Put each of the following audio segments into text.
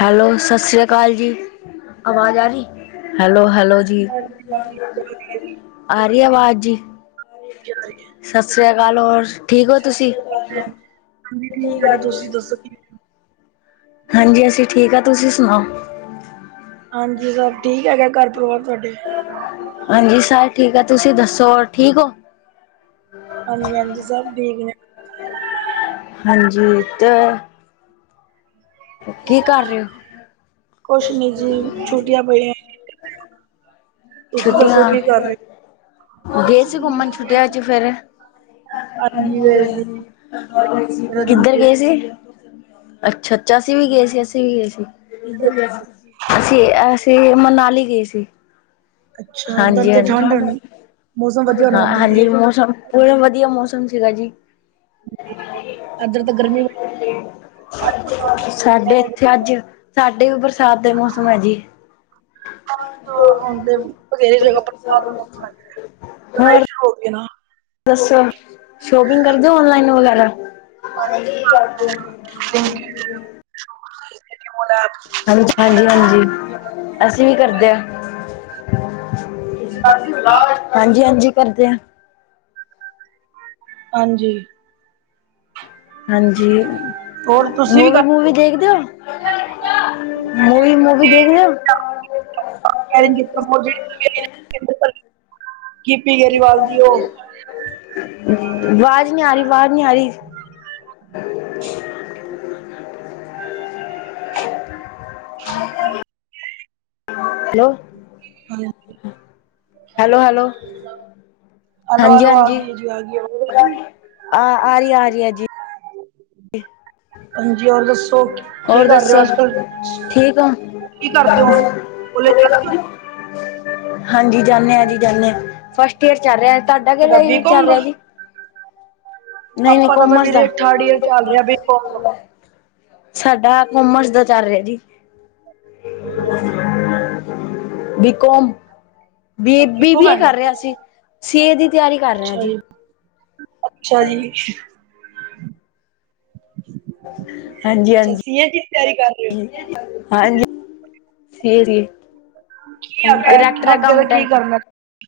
Hello, ਸਤਿ ਸ੍ਰੀ ਅਕਾਲ ਜੀ। ਆਵਾਜ਼ ਆ ਰਹੀ ਹੈਲੋ ਹੈਲੋ ਜੀ। ਦੀ ਵਾਰੀ ਆ ਰਹੀ ਆਵਾਜ਼ ਜੀ? ਜਾ ਰਹੀ ਸਤਿ ਸ੍ਰੀ ਅਕਾਲ ਹੋਰ ਠੀਕ ਹੋ ਤੁਸੀਂ? ਹਾਂ ਜੀ, ਹੈ। ਹਾਂ ਹਾਂਜੀ ਜੀ, ਤੁਸੀ ਕੀ ਠੀਕ ਆ ਕਰਦੇ ਤੁਸੀਂ ਸੀ? ਦੱਸੋ ਕੀ ਹਾਂਜੀ ਅਸੀਂ ਠੀਕ ਆ ਤੁਸੀਂ ਸੁਣਾਓ? ਹਾਂਜੀ, ਸਬ ਠੀਕ ਹੈਗਾ ਘਰ ਪਰਿਵਾਰ ਤੁਹਾਡੇ? ਹਾਂਜੀ ਸਾਰੇ ਠੀਕ ਆ, ਤੁਸੀਂ ਦੱਸੋ ਹੋਰ ਠੀਕ ਹੋ? ਹਾਂਜੀ, ਹਾਂਜੀ ਸਭ ਠੀਕ ਨੇ। ਹਾਂਜੀ ਤੇ ਕੀ ਕਰ ਰਹੇ ਹੋ ਕੁਛ ਨ ਜੀ ਛੁਟੀਆਂ ਪਈਆਂ ਤੁਸੀਂ ਛੁੱਟੀਆਂ ਦੱਸੋ ਕੀ ਕਰ ਰਹੇ ਓ ਗਏ ਸੀ ਘੁੰਮਣ ਛੁਟਿਆ ਚ ਫੇਰ ਹਾਂਜੀ ਵੈਸੇ ਹੀ [unintelligible] ਕਿੱਧਰ ਗਏ ਸੀ ਅੱਛਾ ਅਸੀਂ ਵੀ ਗਏ ਸੀ ਅਸੀਂ ਵੀ ਗਏ ਸੀ ਸੀ। [unintelligible] ਅਸੀਂ ਅਸੀਂ ਮਨਾਲੀ ਗਏ ਸੀ ਅੱਛਾ ਉੱਧਰ ਹਾਂਜੀ ਤੇ ਹਾਂਜੀ ਠੰਡ ਹੋਣੀ ਮੌਸਮ ਵਧੀਆ ਹੋਣਾ ਹਾਂ ਉੱਧਰ ਤੇ ਹਾਂਜੀ ਮੌਸਮ ਪ ਵਧੀਆ ਮੌਸਮ ਸੀਗਾ ਜੀ ਅੱਜ ਬਰਸਾਤ ਸਾਡੇ ਇੱਥੇ ਅੱਜ ਸਾਡੇ ਵੀ ਬਰਸਾਤ ਦੇ ਮੌਸਮ ਹੈ ਜੀ [unintelligible] ਹੋਰ [unintelligible] ਦੱਸੋ, ਸ਼ੋਪਿੰਗ ਕਰਦੇ ਔ ਔਨਲਾਈਨ ਵਗੈਰਾ? [unintelligible] [inaudible] ਹਾਂਜੀ, ਹਾਂਜੀ ਅਸੀਂ ਵੀ ਕਰਦੇ ਆ। ਹਾਂਜੀ। [unintelligible] ਹਾਂਜੀ, ਹਾਂਜੀ ਕਰਦੇ ਆ। ਹਾਂਜੀ। ਹਾਂਜੀ। ਹੋਰ ਤੁਸੀਂ ਵੀ ਮੁਵੀ ਮੁਵੀ ਦੇਖਦੇਔ, ਮੁਵੀ ਮੁਵੀ ਦੇਖਦੇਔ। [unintelligible] ਗਿੱਪੀ ਗਰੇਵਾਲ ਦੀ ਉਹ [unintelligible] ਵਾਜ਼ ਨੀ ਆਰੀ, ਵਾਜ਼ ਨੀ ਆਰੀ। [inaudible] ਹਲੋ। [inaudible] [unintelligible] Hello, hello. ਹੈਲੋ ਹਾਂਜੀ, ਹੈਲੋ ਆ ਹਾਂਜੀ ਗਈ ਜੀ ਆ ਗਈ ਆਰੀ ਆ, ਆਰੀ ਆ ਜੀ। [inaudible] ਹਾਂਜੀ ਹੋਰ ਦੱਸੋ [unintelligible] ਕੀ ਹੋਰ ਕਰ ਰਹੇ ਹੋ ਦੱਸੋ ਅੱਜ ਕੱਲ ਠੀਕ ਐ ਕੀ ਕਰਦੇ ਹੋ ਕੋਲਜ ਜਾਂਦੇ ਹੋ [unintelligible] ਹਾਂਜੀ ਜਾਂਦੇ ਆਂ ਜੀ ਜਾਂਦੇ ਆਂ ਫਸਟ ਈਅਰ ਚੱਲ ਰਿਹਾ ਤੁਹਾਡਾ ਕਿਦਾ ਕਿਵੇਂ ਬੀਕੌਮ ਚੱਲ ਦਾ ਰਿਹਾ ਜੀ ਨਹੀਂ ਨਹੀਂ ਆਪਾਂ ਤਾਂ ਕੋਮਰਸ ਦਾ ਵੀਰੇ ਥਰਡ ਈਅਰ ਚੱਲ ਰਿਹਾ ਬੀਕੌਮ ਦਾ ਸਾਡਾ ਕੋਮਰਸ ਦਾ ਚੱਲ ਰਿਹਾ ਜੀ B com B B BCom B A ਹੈਗਾ ਕਰ ਰਿਹਾ ਸੀ ਏ ਦੀ ਤਿਆਰੀ ਕਰ ਰਹੇ ਹਾਂ ਜੀ ਅੱਛਾ ਜੀ ਹਾਂਜੀ, ਅੱਛਾ ਹਾਂਜੀ। ਸੀਏ ਦੀ ਤਿਆਰੀ ਕਰ ਰਹੇ ਹੋ [unintelligible] ਹਾਂਜੀ [unintelligible] ਕੀ ਅੱਗੇ, ਅੱਗੇ ਦਾ ਕੀ ਕਰਨੈ। [inaudible]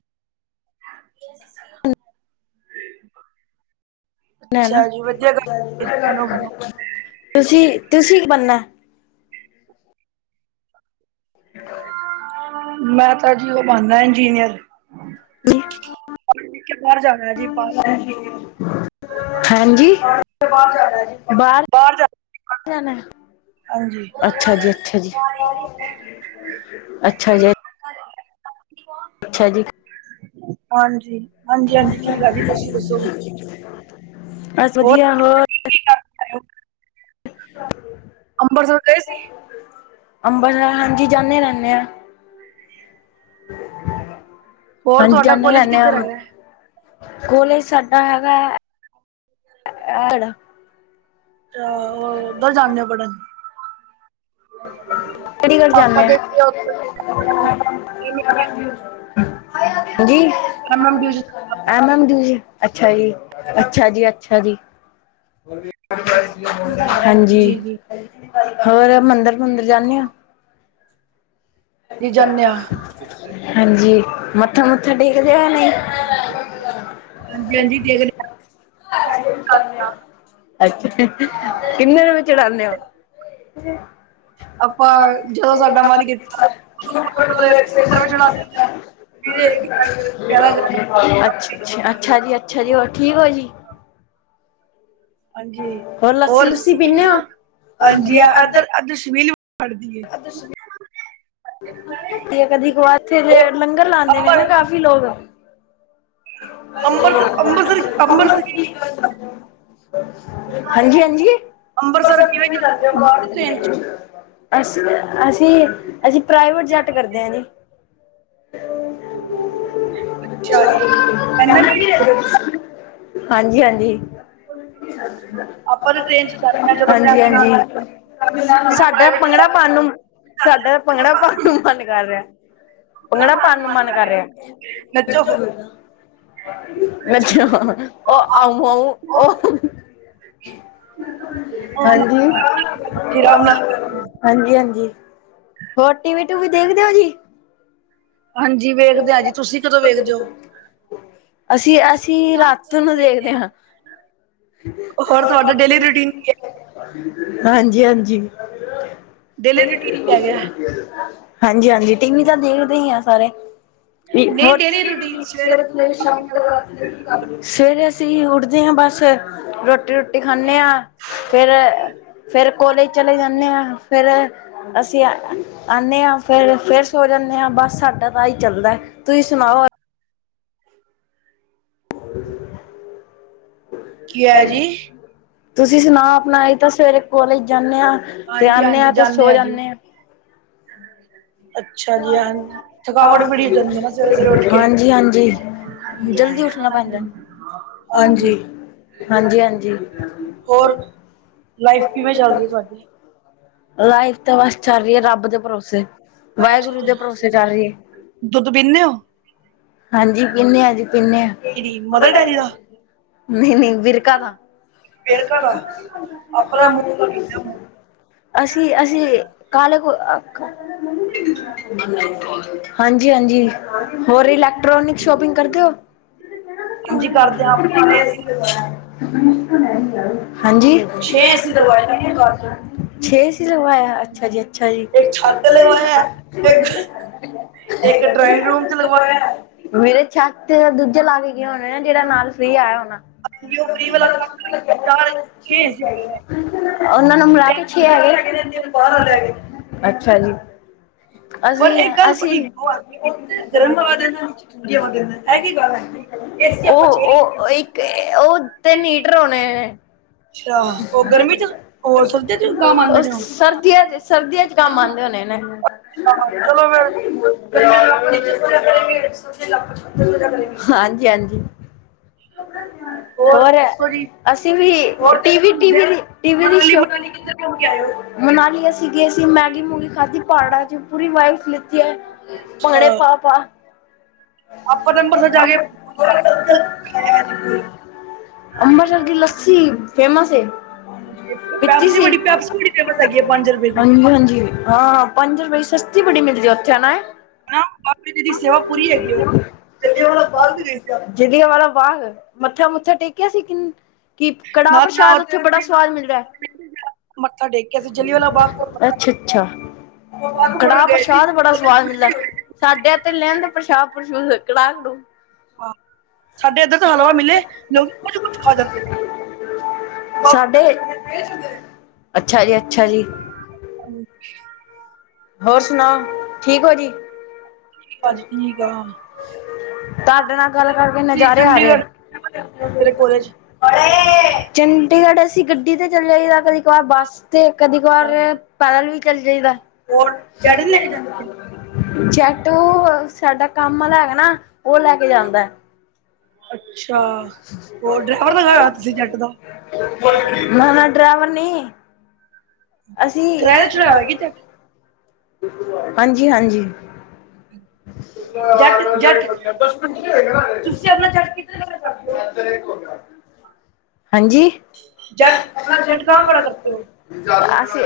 ਨਾ ਨਾ ਅੱਛਾ ਜੀ, ਵਧੀਆ ਗੱਲ [unintelligible] ਤੁਸੀਂ, ਤੁਸੀਂ ਕੀ ਬਨਨਾ? [inaudible] ਮੈਂ ਤਾਂ ਜੀ ਔ ਬਨ ਨੈ ਇੰਜੀਨੀਅਰ। [inaudible] ਕੇ ਬਾਹਰ ਜਾਣਾ ਜੀ ਬਾਹਰ ਹਾਂਜੀ, ਬਾਰ ਬਾਹਰ ਜਾ [unintelligible] ਜਾਨੈ। ਹਾਂਜੀ ਹਾਂਜੀ ਅੱਛਾ ਜੀ, ਅੱਛਾ ਜੀ, ਅੱਛਾ ਜੀ [inaudible] ਅੱਛਾ ਜੀ। ਹਾਂਜੀ, ਹਾਂਜੀ ਹਾਂਜੀ ਠੀਕ ਆ ਜੀ ਤੁਸੀਂ ਦੱਸੋ। ਬਸ ਵਧੀਆ ਹੋਰ ਅੰਬਰਸਰ ਗਏ ਸੀ। ਅੰਬਰਸਰ, ਹਾਂਜੀ ਜਾਨੇ ਰੈਨੇ ਆ। ਹੋਰ ਹਾਂਜੀ, ਤੁਹਾਡਾ ਜਾਨੇ ਕੋਲੇਜ ਰੈਨੇ ਆ। ਕਿੱਧਰ ਹੈਗਾ ਕੋਲੇਜ ਸਾਡਾ ਹੈਗੇ [inaudible] [unintelligible] ਜਾਨੇ ਆ ਕੋਲੇਜ। ਚੰਡੀਗੜ੍ਹ ਪਾਪਾ [unintelligible] ਆਪਾ ਹਾਂਜੀ। ਐਮ ਐਮ ਡੀ ਯੂ, ਅੱਛਾ ਜੀ, ਅੱਛਾ ਜੀ, ਅੱਛਾ ਜੀ। ਹਾਂਜੀ, ਜੀ ਜੀ ਹੋਰ ਮੰਦਰ ਮੰਦਰ ਜਾਨੇ ਔ। ਜੀ ਜਾਂਦੇ ਆ ਹਾਂਜੀ, ਮੱਥਾ-ਮੂੱਥਾ ਟੇਕਦੇ ਔ ਯਾ ਨਈ। ਹਾਂਜੀ, ਹਾਂਜੀ, ਦੇਖਦ ਅੱਛਾ, ਕਿੰਨੇ [unintelligible] ਚੜਾਨੇ ਔ। ਜ ਆਪਾਂ ਜਦੋਂ ਸਾਡਾ ਮਨ ਕੀਤਾ ਹੜ ਅੱਛ ਅੱ ਅੱਛਾ ਜੀ ਅੱਛਾ ਜੀ ਹੋਰ ਠੀਕ ਹੋ ਜੀ ਹਾਂਜੀ ਹੋਰ ਲੱਸੀ ਲੁੱਸੀ ਤੁਸੀਂ ਪੀਂਦੇ ਹੋ ਹੋ ਇਧਰ ਸ਼ਪੀਲ ਤੇ ਕਦੀ ਕਾਰ ਇਥੇ ਲੰਗਰ ਲਾਉਦੇ ਨੇ ਨਾ ਹੋਰ ਕਾਫੀ ਲੋਕ ਅੰਬਰ ਅੰਮ੍ਰਿਤ ਅੰਮ੍ਰਿਤਸਰ ਅੰਮ੍ਰਿਤਸਰ ਹਾਂਜੀ ਹਾਂਜੀ ਦ ਅੰਮ੍ਰਿਤਸਰ ਕਿਵੇਂ ਟ੍ਰੇਨ ਚ ਅਸੀਂ ਅਸੀਂ ਅਸੀਂ ਪ੍ਰਾਈਵੇਟ ਜੈੱਟ ਕਰਦੇ ਆ ਜੀ ਹੂੰ ਹਾਂਜੀ ਹਾਂਜੀ ਆਪਾਂ ਤਾਂ ਟ੍ਰੇਨ ਚ ਜਾਂਦੇ ਹਾਂ ਜਦੋਂ ਹਾਂਜੀ ਫੈਮਿਲੀ ਨਾਲ ਹਾਂਜੀ ਮੇਰਾ ਸਾਡਾ ਪ੍ਰਾਈਵੇਟ ਭੰਗੜਾ ਪਾਉਣ ਨੂੰ ਸਾਡਾ ਤਾਂ ਭੰਗੜਾ ਪਾਉਣ ਨੂੰ ਮਨ ਕਰ ਰਿਹਾ ਪੰਗੜਾ ਪਾਣ ਨੂੰ ਮਨ ਕਰ ਰਿਹਾ। ਨੱਚੋ ਫਿਰ [unintelligible] ਅੱਛਾ ਉ ਆਰਾਮ ਪਾਓ ਹਾਂਜੀ। ਨਾਲ ਹਾਂਜੀ, ਹਾਂਜੀ, ਹੋਰ ਟੀਵੀ-ਟੂਵੀ ਦੇਖਦੇ ਹੋ ਜੀ। ਹਾਂਜੀ, ਵੇਖਦੇ ਆ ਜੀ, ਤੁਸੀ ਕਦੋਂ ਵੇਖਦੇ ਔ। ਅਸੀਂ ਅਸੀਂ ਰਾਤ ਨੂੰ ਦੇਖਦੇ ਆ। ਹੋਰ ਤੁਹਾਡਾ ਡੇਲੀ ਰੂਟੀਨ ਕੀ ਹੈ ਹਾਂਜੀ, ਹਾਂਜੀ। ਡੇਲੀ ਰੂਟੀਨ ਕੀ ਹੈਗਾ ਹਾਂਜੀ ਹਾਂਜੀ ਟੀਵੀ ਤਾਂ ਦੇਖਦੇ ਹੀ ਆ ਸਾਰੇ ਨਹੀਂ ਡੇਲੀ ਰੂਟੀਨ ਸਵੇਰੇ ਸਵੇਰੇ ਅਸੀਂ ਉੱਠਦੇ ਹਾਂ ਬਸ ਰੋਟੀ ਰੋਟੀ ਖਾਂਦੇ ਆ ਫਰ ਫੇਰ ਕੋਲੇਜ ਚਲੇ ਜਾਂਦੇ ਆਾਂ ਫੇਰ ਅਸੀਂ ਆਉਂਦੇ ਹਾਂ ਫਿਰ ਫੇਰ ਸੋ ਜਾਂਦੇ ਹਾਂ ਬਸ ਸਾਡਾ ਤਾਂ ਆਈ ਚੱਲਦਾ ਤੁਸੀਂ ਸੁਣਾਓ ਪਿਆਜੀੀ ਤੁਸੀਂ ਸੁਣਾ ਆਪਣਾ ਇਹ ਤਾਂ ਸਵੇਰੇ ਕੋਲੇਜ ਜਾਂਦੇ ਆ ਤੇ ਹਾਂਜੀ ਆਉਦੇ ਆ ਤੇ ਸੋ ਜਾਂਦੇ ਆ ਹਾਂ ਅੱਛਾ ਜੀ ਥਕਾਵਟ ਬੜੀ ਹੋ ਜਾਂਦੀ ਹੈ ਨਾ ਸਵੇਰੇ ਸਵੇਰੇ ਉੱਠ ਕੇ ਹਾਂਜੀ-ਹਾਂਜੀ, ਜਲਦੀ ਉੱਠਣਾ ਪੈਂਦਾ। ਹਾਂਜੀ ਹਾਂਜੀ ਹਾਂਜੀ ਹੋਰ ਲਾਈਫ ਕਿਵੇਂ ਚੱਲਦੀ ਤੁਹਾਡੀ ਲਾਈਫ ਤਾਂ ਬਸ ਚੱਲ ਰਹੀਏ ਰੱਬ ਦੇ ਭਰੋਸੇ ਵਾਹਿਗੁਰੂ ਦੇ ਭਰੋਸੇ ਚੱਲ ਰਹੀ ਦੁੱਧ ਪੀਂਦੇ ਹੈ ਹੋ ਹਾਂਜੀ ਪੀਨੇ ਹਾਂ ਜੀ ਪੀਨੇ ਆ ਇਹਦੀ ਮਦਰ ਡੈਰੀ ਦਾ ਨਹੀਂ ਨਹੀਂ ਵਿਰਕਾ ਦਾ ਫੇਰ ਘਰ ਆਪਣਾ ਮੂੰਹ ਅਸੀਂ ਅਸੀਂ ਕਾਲ ਕੋ ਹਾਂਜੀ ਹਾਂਜੀ ਹੋਰ ਇਲੈਕਟ੍ਰੋਨਿਕ ਸ਼ੋਪਿੰਗ ਕਰਦੇ ਹੋ ਹਾਂਜੀ ਕਰਦੇ ਹਾਂ [unintelligible] ਹਾਂਜੀ ਛੇ ਸੀ ਲਗਵਾਇਆ ਅੱਛਾ ਜੀ ਅੱਛਾ ਜੀ ਇੱਕ ਛੱਤ ਤੇ ਲਗਵਾਇਆ ਇੱਕ ਇੱਕ ਡਰਾਇੰਗ ਰੂਮ ਚ ਮੇਰੇ ਛੱਤ ਦੂਜੇ ਲਾ ਕੇ ਗਏ ਹੋਣੇ ਨਾ ਜਿਹੜਾ ਨਾਲ ਫ੍ਰਰੀ ਆਇਆ ਹੋਣਾ ਲਗਵਾਇਆ ਉਹ ਫ੍ਰੀ ਵਾਲਾ ਵਾਲ ਕੰਮ ਲੱਗਿਆ ਚਾਰ ਚਲ ਅੱਛੇ ਕੇਸ ਹੈਗੇ ਆ [unintelligible] ਉਹਨਾਂ ਨੂੰ ਮਿਲਾ ਕੇ ਛੇ ਹੈਗੇ ਅੱਛਾ ਜੀ ਪਰ ਅਸੀਂ ਇੱਕ ਗੱਲ ਅਸੀਂ ਬੜੀ ਗਰਮ ਬਾਤ ਹੈ ਕਿ ਉਹ ਉਹ ਉਹ ਇੱਕ ਉਹ ਤੇ ਨੀ ਟ ਰੋਣੇ ਉਹ ਸਰਦੀਆਂ ਚ ਸਰਦੀਆਂ ਚ ਕੰਮ ਆਉਂਦੇ ਹੋਣੇਨੇ ਚਲੋ ਫਿਰ ਹਾਂਜੀ ਹਾਂਜੀ। ਹੋਰ ਦੱਸੋ ਜੀ ਅਸੀਂ ਵੀ ਹੋਰ ਟੀਵੀ ਟੀਵੀ ਦੀ ਟੀਵੀ ਦੀ ਮੰਡਲੀ ਸ਼ੋ ਮੰਡਲੀ ਕੀ ਹੈ? ਮਨਾਲੀਆ ਸੀਗੇ ਅਸੀਂ ਮੈਗੀ ਮੂਗੀ ਖਾਧੀ ਪਾੜਾਂ ਚ ਪੂਰੀ ਵਾਈਬਸ ਲਿਤ ਅੱਛਾ, ਪਾਣੇ ਪਾ ਪਾ ਆਪਾਂ ਤੇੰ ਅੰਬਰਸਰ ਜਾ ਕੇ ਅੰਬਰਸਰ ਦੀ ਲੱਸੀ ਫੇਮਸ ਏ, ਪੀਤੀ ਪੈਪਸੀ ਸੀ। ਬੜੀ ਪੈਪਸੀ ਬੜੀ ਫੇਮਸ ਹੈਗੀ ਹੈ ਪੰਜ ਰੁਪਏ ਦੀ ਹਂਜੀ ਹਾਂਜੀ, ਹਾਂ ਪੰਜ ਰੁਪਏ ਦੀ ਸਸਤੀ ਬੜੀ ਮਿਲਦੀ ਓਥੇ ਹੈਨਾ ਏ। ਹੈਨਾ [unintelligible] ਜੀ ਦੀ ਸੇਵਾ ਪੂਰੀ ਹੈਗੀ ਏ [unintelligible] ਗਏ ਜਲੀਆ ਵਾਲਾ ਬਾਗ ਮੱਥਾ ਮੁੱਥਾ ਟੇਕਿਆ ਸੀ ਕਿਨ ਕਿ ਕੜਾਹ ਨਾਲ ਪ੍ਰਸ਼ਾਦ ਨਾਲ ਉੱਥੇ ਬੜਾ ਸਵਾਦ ਮਿਲਦਾ ਏ ਮੱਥਾ ਟੇਕ ਕੇ ਅਸੀਂ ਜਲਿਆਂਵਾਲਾ ਬਾਗ ਕੋਲ ਮੱਥਾ ਟੇਕ ਅੱਛਾ ਅੱਛਾ। ਕੇ ਬਾਗ ਬਾਰਡਰ ਕੜਾਹ ਗਏ ਸੀ ਪ੍ਰਸ਼ਾਦ ਬੜਾ ਸਵਾਦ ਮਿਲਦਾ ਸਾਡੇ ਐਤੇ ਲਿਆਂਣਦੇ ਪ੍ਰਸ਼ਾਦ ਪ੍ਰਸ਼ੂਦ ਕੜਾਹ ਕੜੂ। ਹਾਂ, ਸਾਡੇ ਏਧਰ ਤਾ ਹਲਵਾ ਮਿਲੇ ਲੋਕੀ ਕੁਝ ਕੁਛ ਖਾ ਜਾਂਦੇ ਨੇ। ਬਾਬਾ ਸਾਡੇ ਅੱਛਾ ਜੀ ਅੱਛਾ ਜੀ ਹਮ ਹੋਰ ਸੁਣਾਓ ਠੀਕ ਹੋ ਜੀ ਸਬ ਠੀਕ ਆ ਤੁਹਾਡੇ ਨਾਲ ਗੱਲ ਕਰਕੇ ਜੀ ਨਜ਼ਾਰੇ ਆ ਚੰਡੀਗੜ੍ਹ ਰਹੇ ਤੇਰੇ ਕਾਲਜ ਚੰਡੀਗੜ੍ਹ ਅਸੀਂ ਗੱਡੀ ਤੇ ਚੱਲ ਜਾਈਦਾ ਕਦੀ ਕ ਵਾਰ ਬੱਸ ਤੇ ਕਦੀ ਕ ਵਾਰ ਕਲ ਵਿ ਚਲੀ ਜਾਈਦਾ ਹੋਰ ਜੱਟ ਨੇ ਜੈਟੂ ਸਾਡਾ ਕੰਮ ਆਲਾ ਹੈਗਾ ਨਾ ਓਹ ਲੈ ਕੇ ਕੇ ਜਾਂਦਾ ਏ ਅੱਛਾ ਉਹ ਡਰਾਈਵਰ ਲਗਾਇਆ ਹੋਇਆ ਤੁਸੀਂ ਜੱਟ ਦਾ ਮੈਂਨਾ ਡਰੈਵਰ ਨੀ ਅਸੀਂ ਕਿਰਾਏ ਤੇ ਚੜਾਇਆ ਕਿ ਹਾਂਜੀ ਹਾਂਜੀ। ਜੱਟ ਜੱਟ ਜੱਟ ਤੁਸੀਂ ਤੁਸੀਂ ਆਪਣਾ ਚੜ ਕੇ ਹਾਂਜੀ। ਜੱਟ ਜੱਟ ਆਸੀਂ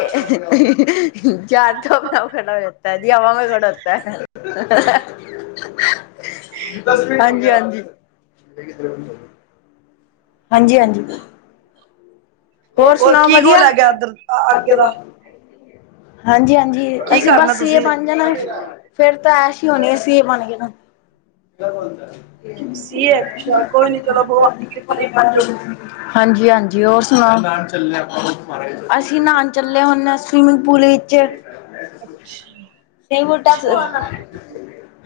ਚਾਰ ਤੋਂ ਅਪਣੇ ਆਪ ਖੜਾ ਹੋ ਜਾਤੈ। ਦੀ ਹਵਾਂ ਮੇ ਖੜਾ ਹੋਤੈ। ਹਾਂਜੀ ਹਾਂਜੀ। ਹਾਂਜੀ ਹਾਂਜੀ। ਹੋਰ ਸੁਣਾਓ ਕੀ ਵਧੀਆ ਗੋਲ ਹੈਗਾ ਐਧਰ ਤਾ ਅੱਗੇ ਦਾ? ਹਾਂਜੀ ਹਾਂਜੀ, ਕੀ ਅਸੀਂ ਕਰਨਾ ਬੱਸ ਸੀਏ ਤੁਸੀਂ ਬਣ ਜਾਣਾ ਏ। ਫੇਰ ਤਾਂ ਐਸ਼ ਹੀ ਹੋਣੀ ਏ ਸੀਏ ਬਣ ਗੇ ਤਾਂ। ਸੀ ਏ ਅੱਛਾ ਬਣ ਜਾਣਗੇ। ਹਾਂਜੀ- ਹਾਂਜੀ, ਹੋਰ ਸੁਣਾਔ? ਅਸੀਂ ਨਾਨ ਚੱਲੇ ਆ ਹੁਣ। ਸਵਿਮਿੰਗ ਪੂਲ ਵਿੱਚ।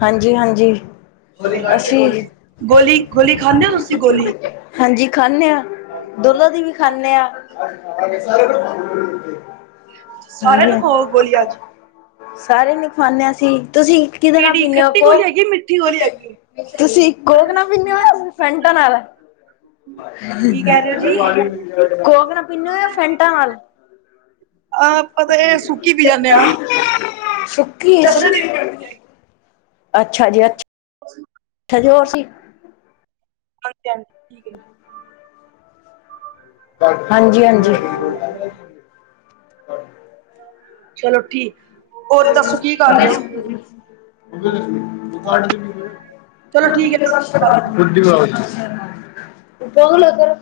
ਹਾਂਜੀ- ਹਾਂਜੀ। ਅਸੀਂ ਗੋਲੀ ਖਾਂਦੇ ਔ ਤੁਸੀਂ ਗੋਲੀ? ਹਾਂਜੀ, ਖਾਂਦੇ ਆਂ ਡੋਲੋ ਦੀ ਵੀ ਖਾਂਣੇ ਆਂ। ਸਾਰਿਆਂ ਨੂੰ ਖਾਓ ਗੋਲੀ ਅੱਜ ਸਾਰੇ ਨੇ ਖਵਾਣੇ ਆਂ ਅਸੀਂ। ਤੁਸੀਂ ਕਿਦੇ ਨਾਲ ਕਿਹੜੀ ਪੀਂਣੇ ਔ ਖੱਟੀ ਗੋਲੀ ਕੋਕ, ਹੈਗੀ ਮਿੱਠੀ ਗੋਲੀ ਹੈਗੀ ਤੁਸੀਂ ਕੋਕ ਨਾ ਪੀਂਦ ਔ ਫੈਨਟਾ ਨਾਲ। ਕੀ ਕਹਿ ਰਹੇ ਹੋ ਜੀ ਕੋਕ ਨਾ ਪੀਨੇ ਔ ਯਾ ਫੈਂਟਾਂ ਨਾਲ? ਅ ਅਪਾਂ ਤੇ ਏ ਸੁੱਕੀ ਪੀ ਜਾਂਣੇ ਆਂ। ਸੁੱਕੀ, ਅੱਛਾ ਜੀ ਅੱਛਾ। ਹਜੇ ਔ ਅਸੀਂ ਦੈਣ ਠੀਕ ਹੈ ਜੀ। ਹਾਂਜੀ- ਹਾਂਜੀ। ਚਲੋ ਠੀ। [unintelligible] ਚਲੋ ਠੀਕ ਹੈ [unintelligible]